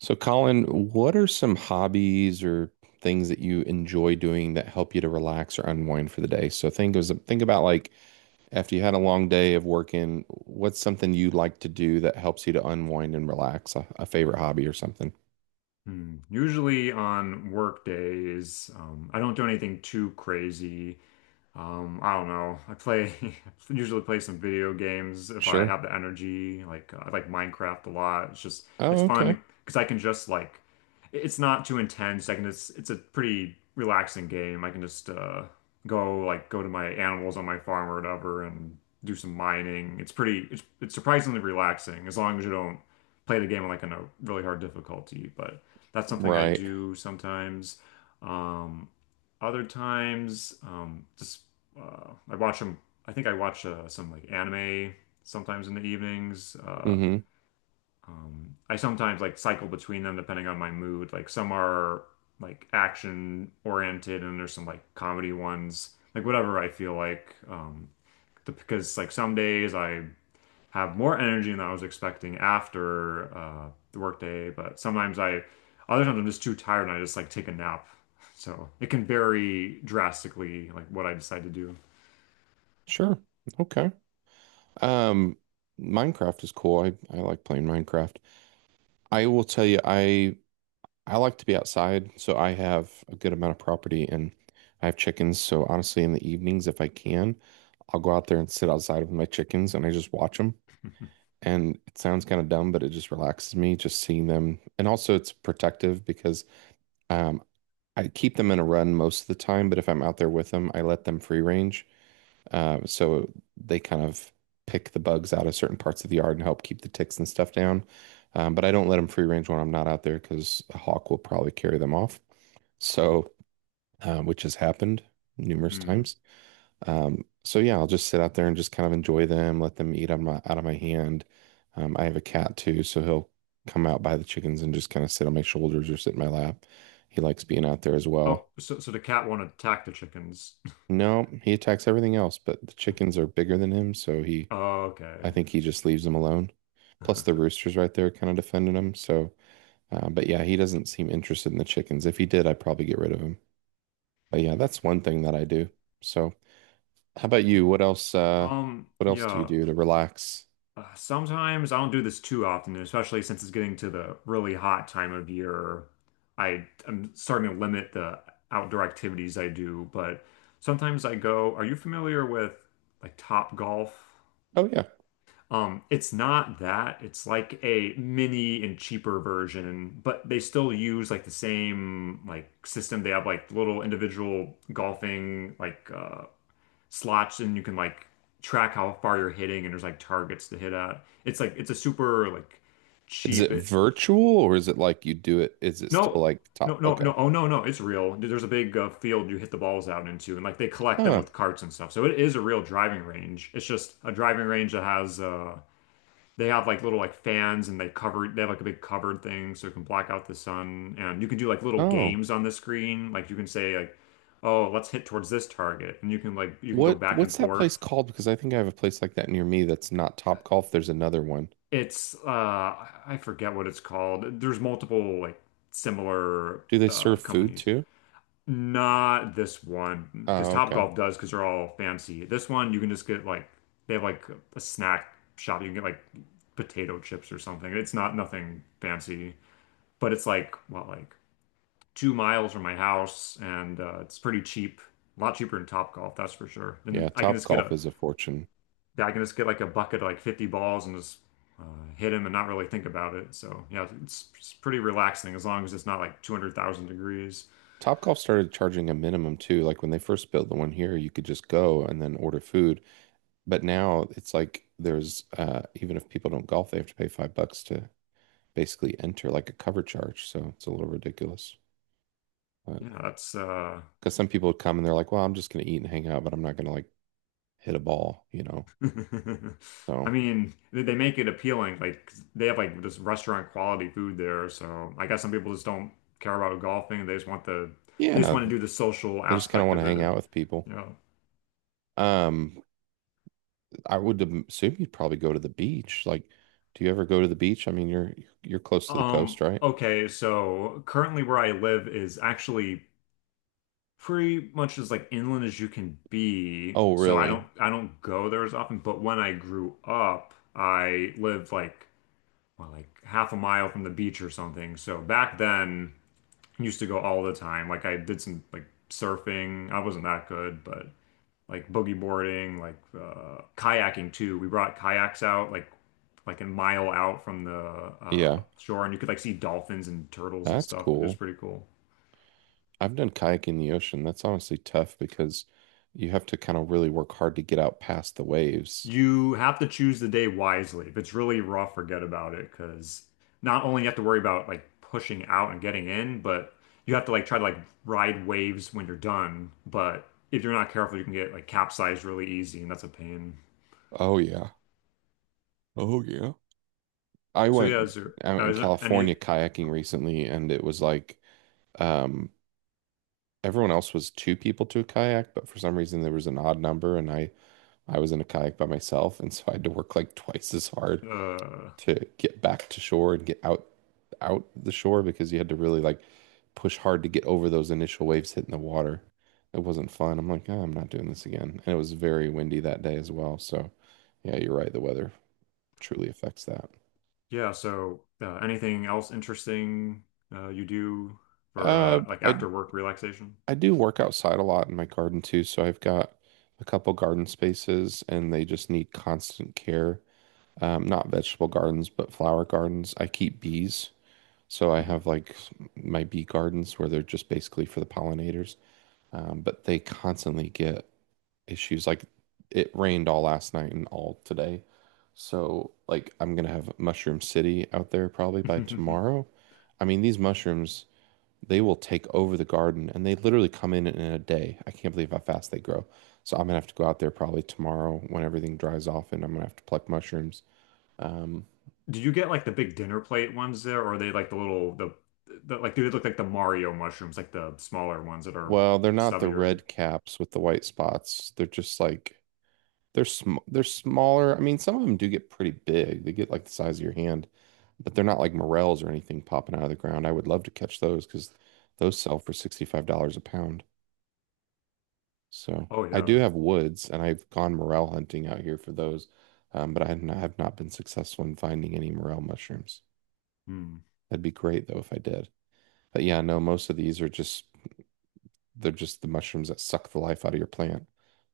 So, Colin, what are some hobbies or things that you enjoy doing that help you to relax or unwind for the day? So, think about, like, after you had a long day of working, what's something you like to do that helps you to unwind and relax? A favorite hobby or something? Hmm. Usually on work days, I don't do anything too crazy. I don't know. I play I usually play some video games if I Sure. have the energy. Like I like Minecraft a lot. It's Oh, okay. fun because I can just like it's not too intense. I can just it's a pretty relaxing game. I can just go to my animals on my farm or whatever and do some mining. It's pretty it's surprisingly relaxing as long as you don't play the game like on a really hard difficulty. But that's something I Right. do sometimes. Um, Other times, just I watch them. I think I watch some like anime sometimes in the evenings. Mm-hmm. I sometimes like cycle between them depending on my mood. Like some are like action oriented, and there's some like comedy ones. Like whatever I feel like. Because like some days I have more energy than I was expecting after the workday. But other times I'm just too tired and I just like take a nap. So it can vary drastically, like what I decide to do. Sure. Okay. Um, Minecraft is cool. I like playing Minecraft. I will tell you, I like to be outside, so I have a good amount of property and I have chickens. So honestly, in the evenings, if I can, I'll go out there and sit outside with my chickens and I just watch them. And it sounds kind of dumb, but it just relaxes me just seeing them. And also, it's protective because um, I keep them in a run most of the time, but if I'm out there with them, I let them free range. So they kind of pick the bugs out of certain parts of the yard and help keep the ticks and stuff down. But I don't let them free range when I'm not out there because a hawk will probably carry them off. So, which has happened numerous Mm. times. So yeah, I'll just sit out there and just kind of enjoy them, let them eat on my out of my hand. I have a cat too, so he'll come out by the chickens and just kind of sit on my shoulders or sit in my lap. He likes being out there as Oh, well. so the cat won't attack the chickens. No, he attacks everything else, but the chickens are bigger than him, so he I Okay. think he just leaves them alone. Plus the rooster's right there kind of defending him. So, but yeah, he doesn't seem interested in the chickens. If he did, I'd probably get rid of him. But yeah, that's one thing that I do. So. How about you? What else do you Yeah. do to relax? Sometimes I don't do this too often, and especially since it's getting to the really hot time of year. I am starting to limit the outdoor activities I do, but sometimes I go, are you familiar with like Top Golf? Oh yeah. It's not that. It's like a mini and cheaper version, but they still use like the same like system. They have like little individual golfing like slots, and you can like track how far you're hitting and there's like targets to hit at. It's like it's a super like Is cheap. it virtual or is it like you do it? Is it still No, like top? Okay. no. Oh no, no, it's real. There's a big field you hit the balls out into, and like they collect them Huh. with carts and stuff. So it is a real driving range. It's just a driving range that has they have like little like fans, and they cover they have like a big covered thing so it can block out the sun, and you can do like little Oh. games on the screen. Like you can say like oh, let's hit towards this target, and you can like you can go What back and what's that place forth. called? Because I think I have a place like that near me that's not Top Golf. There's another one. It's I forget what it's called. There's multiple like similar Do they serve food companies. too? Not this one, because Oh, okay. Topgolf does because they're all fancy. This one you can just get like they have like a snack shop. You can get like potato chips or something. It's not nothing fancy, but it's like what like 2 miles from my house, and it's pretty cheap. A lot cheaper than Topgolf, that's for sure. Yeah, And I can Top just get Golf a is a fortune. yeah, I can just get like a bucket of like 50 balls and just uh, hit him and not really think about it. So yeah, it's pretty relaxing as long as it's not like 200,000 degrees. Top Golf started charging a minimum too. Like when they first built the one here, you could just go and then order food. But now it's like there's even if people don't golf, they have to pay $5 to basically enter like a cover charge. So it's a little ridiculous. Because Yeah, that's some people would come and they're like, well, I'm just going to eat and hang out, but I'm not going to like hit a ball, you know? I So mean, they make it appealing. Like they have like just restaurant quality food there. So I guess some people just don't care about golfing. They just want the they just yeah, want to do the social they just kind of aspect want to of it, hang out with people. you know. Um, I would assume you'd probably go to the beach. Like, do you ever go to the beach? I mean, you're close to the coast, right? Okay, so currently where I live is actually pretty much as like inland as you can be. Oh, So I really? don't I don't go there as often, but when I grew up, I lived like well, like half a mile from the beach or something. So back then, I used to go all the time. Like I did some like surfing. I wasn't that good, but like boogie boarding, like kayaking too. We brought kayaks out like a mile out from the Yeah, shore, and you could like see dolphins and turtles and that's stuff. It was cool. pretty cool. I've done kayaking in the ocean. That's honestly tough because you have to kind of really work hard to get out past the waves. You have to choose the day wisely. If it's really rough, forget about it because not only you have to worry about like pushing out and getting in, but you have to like try to like ride waves when you're done. But if you're not careful, you can get like capsized really easy, and that's a pain. Oh yeah. Oh yeah. I So yeah, went is there out in California kayaking oh, recently, and it was like um, everyone else was two people to a kayak, but for some reason there was an odd number, and I was in a kayak by myself, and so I had to work like twice as hard uh to get back to shore and get out the shore because you had to really like push hard to get over those initial waves hitting the water. It wasn't fun. I'm like, oh, I'm not doing this again. And it was very windy that day as well. So, yeah, you're right. The weather truly affects that. yeah, so anything else interesting you do for Uh, like I after work relaxation? I do work outside a lot in my garden too, so I've got a couple garden spaces and they just need constant care. Not vegetable gardens, but flower gardens. I keep bees, so I have like my bee gardens where they're just basically for the pollinators. But they constantly get issues. Like it rained all last night and all today. So like I'm gonna have Mushroom City out there probably by Mhm. tomorrow. I mean, these mushrooms they will take over the garden and they literally come in a day. I can't believe how fast they grow. So I'm gonna have to go out there probably tomorrow when everything dries off and I'm gonna have to pluck mushrooms. Um, Do you get like the big dinner plate ones there, or are they like the little the like do they look like the Mario mushrooms, like the smaller ones that are well, they're not the stubbier? red caps with the white spots. They're just like they're smaller. I mean, some of them do get pretty big. They get like the size of your hand, but they're not like morels or anything popping out of the ground. I would love to catch those because those sell for $65 a pound. So Oh I do yeah. have woods, and I've gone morel hunting out here for those, but I have not been successful in finding any morel mushrooms. Hmm. That'd be great though if I did. But yeah, no, most of these are just they're just the mushrooms that suck the life out of your plant.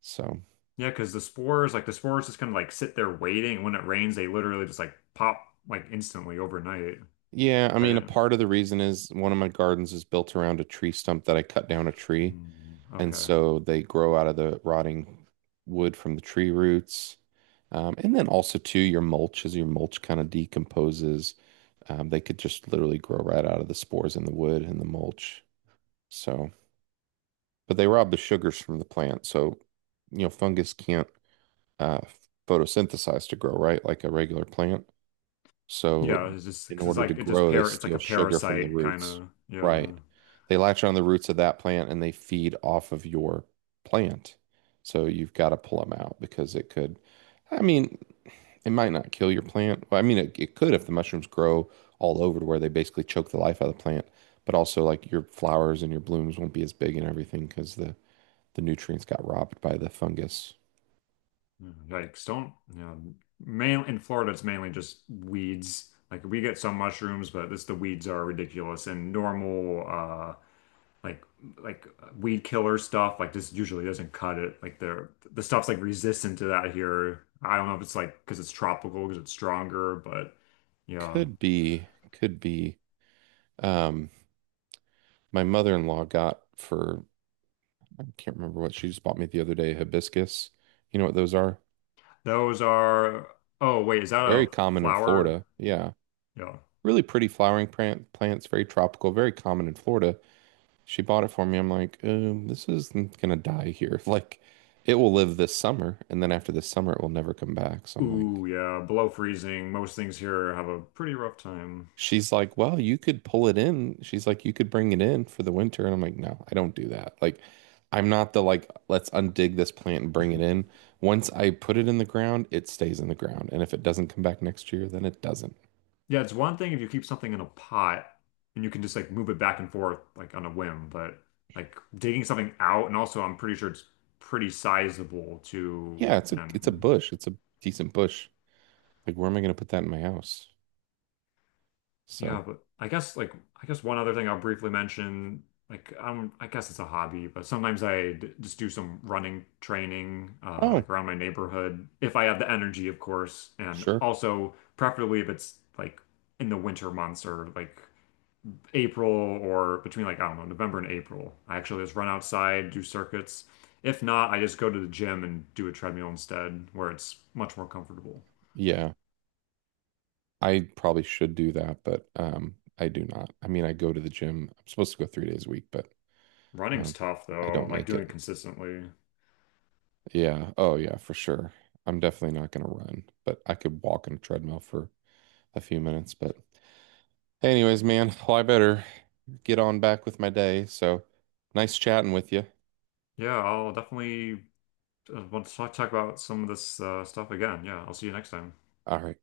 So Yeah, because the spores, like the spores just kind of like sit there waiting, and when it rains, they literally just like pop like instantly overnight, yeah, I mean, a right? part of the reason is one of my gardens is built around a tree stump that I cut down a tree. Hmm. And Okay. so they grow out of the rotting wood from the tree roots. And then also too, your mulch, as your mulch kind of decomposes, they could just literally grow right out of the spores in the wood and the mulch. So, but they rob the sugars from the plant. So, you know, fungus can't uh, photosynthesize to grow, right? Like a regular plant. So, Yeah, it's just in because order to like grow, they it's like steal a sugar from the parasite kind roots. of. Yeah. Right. They latch on the roots of that plant and they feed off of your plant. So, you've got to pull them out because it could, I mean, it might not kill your plant. Well, I mean, it could if the mushrooms grow all over to where they basically choke the life out of the plant. But also, like your flowers and your blooms won't be as big and everything because the nutrients got robbed by the fungus. Mm, yikes, don't, you know, main in Florida, it's mainly just weeds. Like we get some mushrooms, but this the weeds are ridiculous. And normal, like like weed killer stuff, like this usually doesn't cut it. Like the stuff's like resistant to that here. I don't know if it's like because it's tropical, because it's stronger, but yeah, Could be, could be. Um, my mother-in-law got for I can't remember what she just bought me the other day, hibiscus. You know what those are? those are. Oh wait, is that Very a common in flower? Florida. Yeah. Yeah. Really pretty flowering plants, very tropical, very common in Florida. She bought it for me. I'm like, this isn't gonna die here. Like, it will live this summer, and then after this summer, it will never come back. So I'm like, Ooh, yeah, below freezing. Most things here have a pretty rough time. she's like, well, you could pull it in. She's like, you could bring it in for the winter. And I'm like, no, I don't do that. Like, I'm not the like, let's undig this plant and bring it in. Once I put it in the ground, it stays in the ground. And if it doesn't come back next year, then it doesn't. Yeah, it's one thing if you keep something in a pot and you can just like move it back and forth like on a whim, but like digging something out, and also I'm pretty sure it's pretty sizable too. Yeah, And it's a bush. It's a decent bush. Like, where am I going to put that in my house? So, yeah, but I guess one other thing I'll briefly mention, like I guess it's a hobby, but sometimes I d just do some running training oh, like around my neighborhood if I have the energy, of course, and sure. also preferably if it's like in the winter months or like April or between like, I don't know, November and April. I actually just run outside, do circuits. If not, I just go to the gym and do a treadmill instead, where it's much more comfortable. Yeah. I probably should do that, but I do not. I mean, I go to the gym. I'm supposed to go 3 days a week, but Running's um tough I though, don't like make doing it it. consistently. Yeah. Oh, yeah, for sure. I'm definitely not going to run, but I could walk on a treadmill for a few minutes. But, anyways, man, well, I better get on back with my day. So, nice chatting with you. Yeah, I'll definitely want to talk about some of this stuff again. Yeah, I'll see you next time. All right.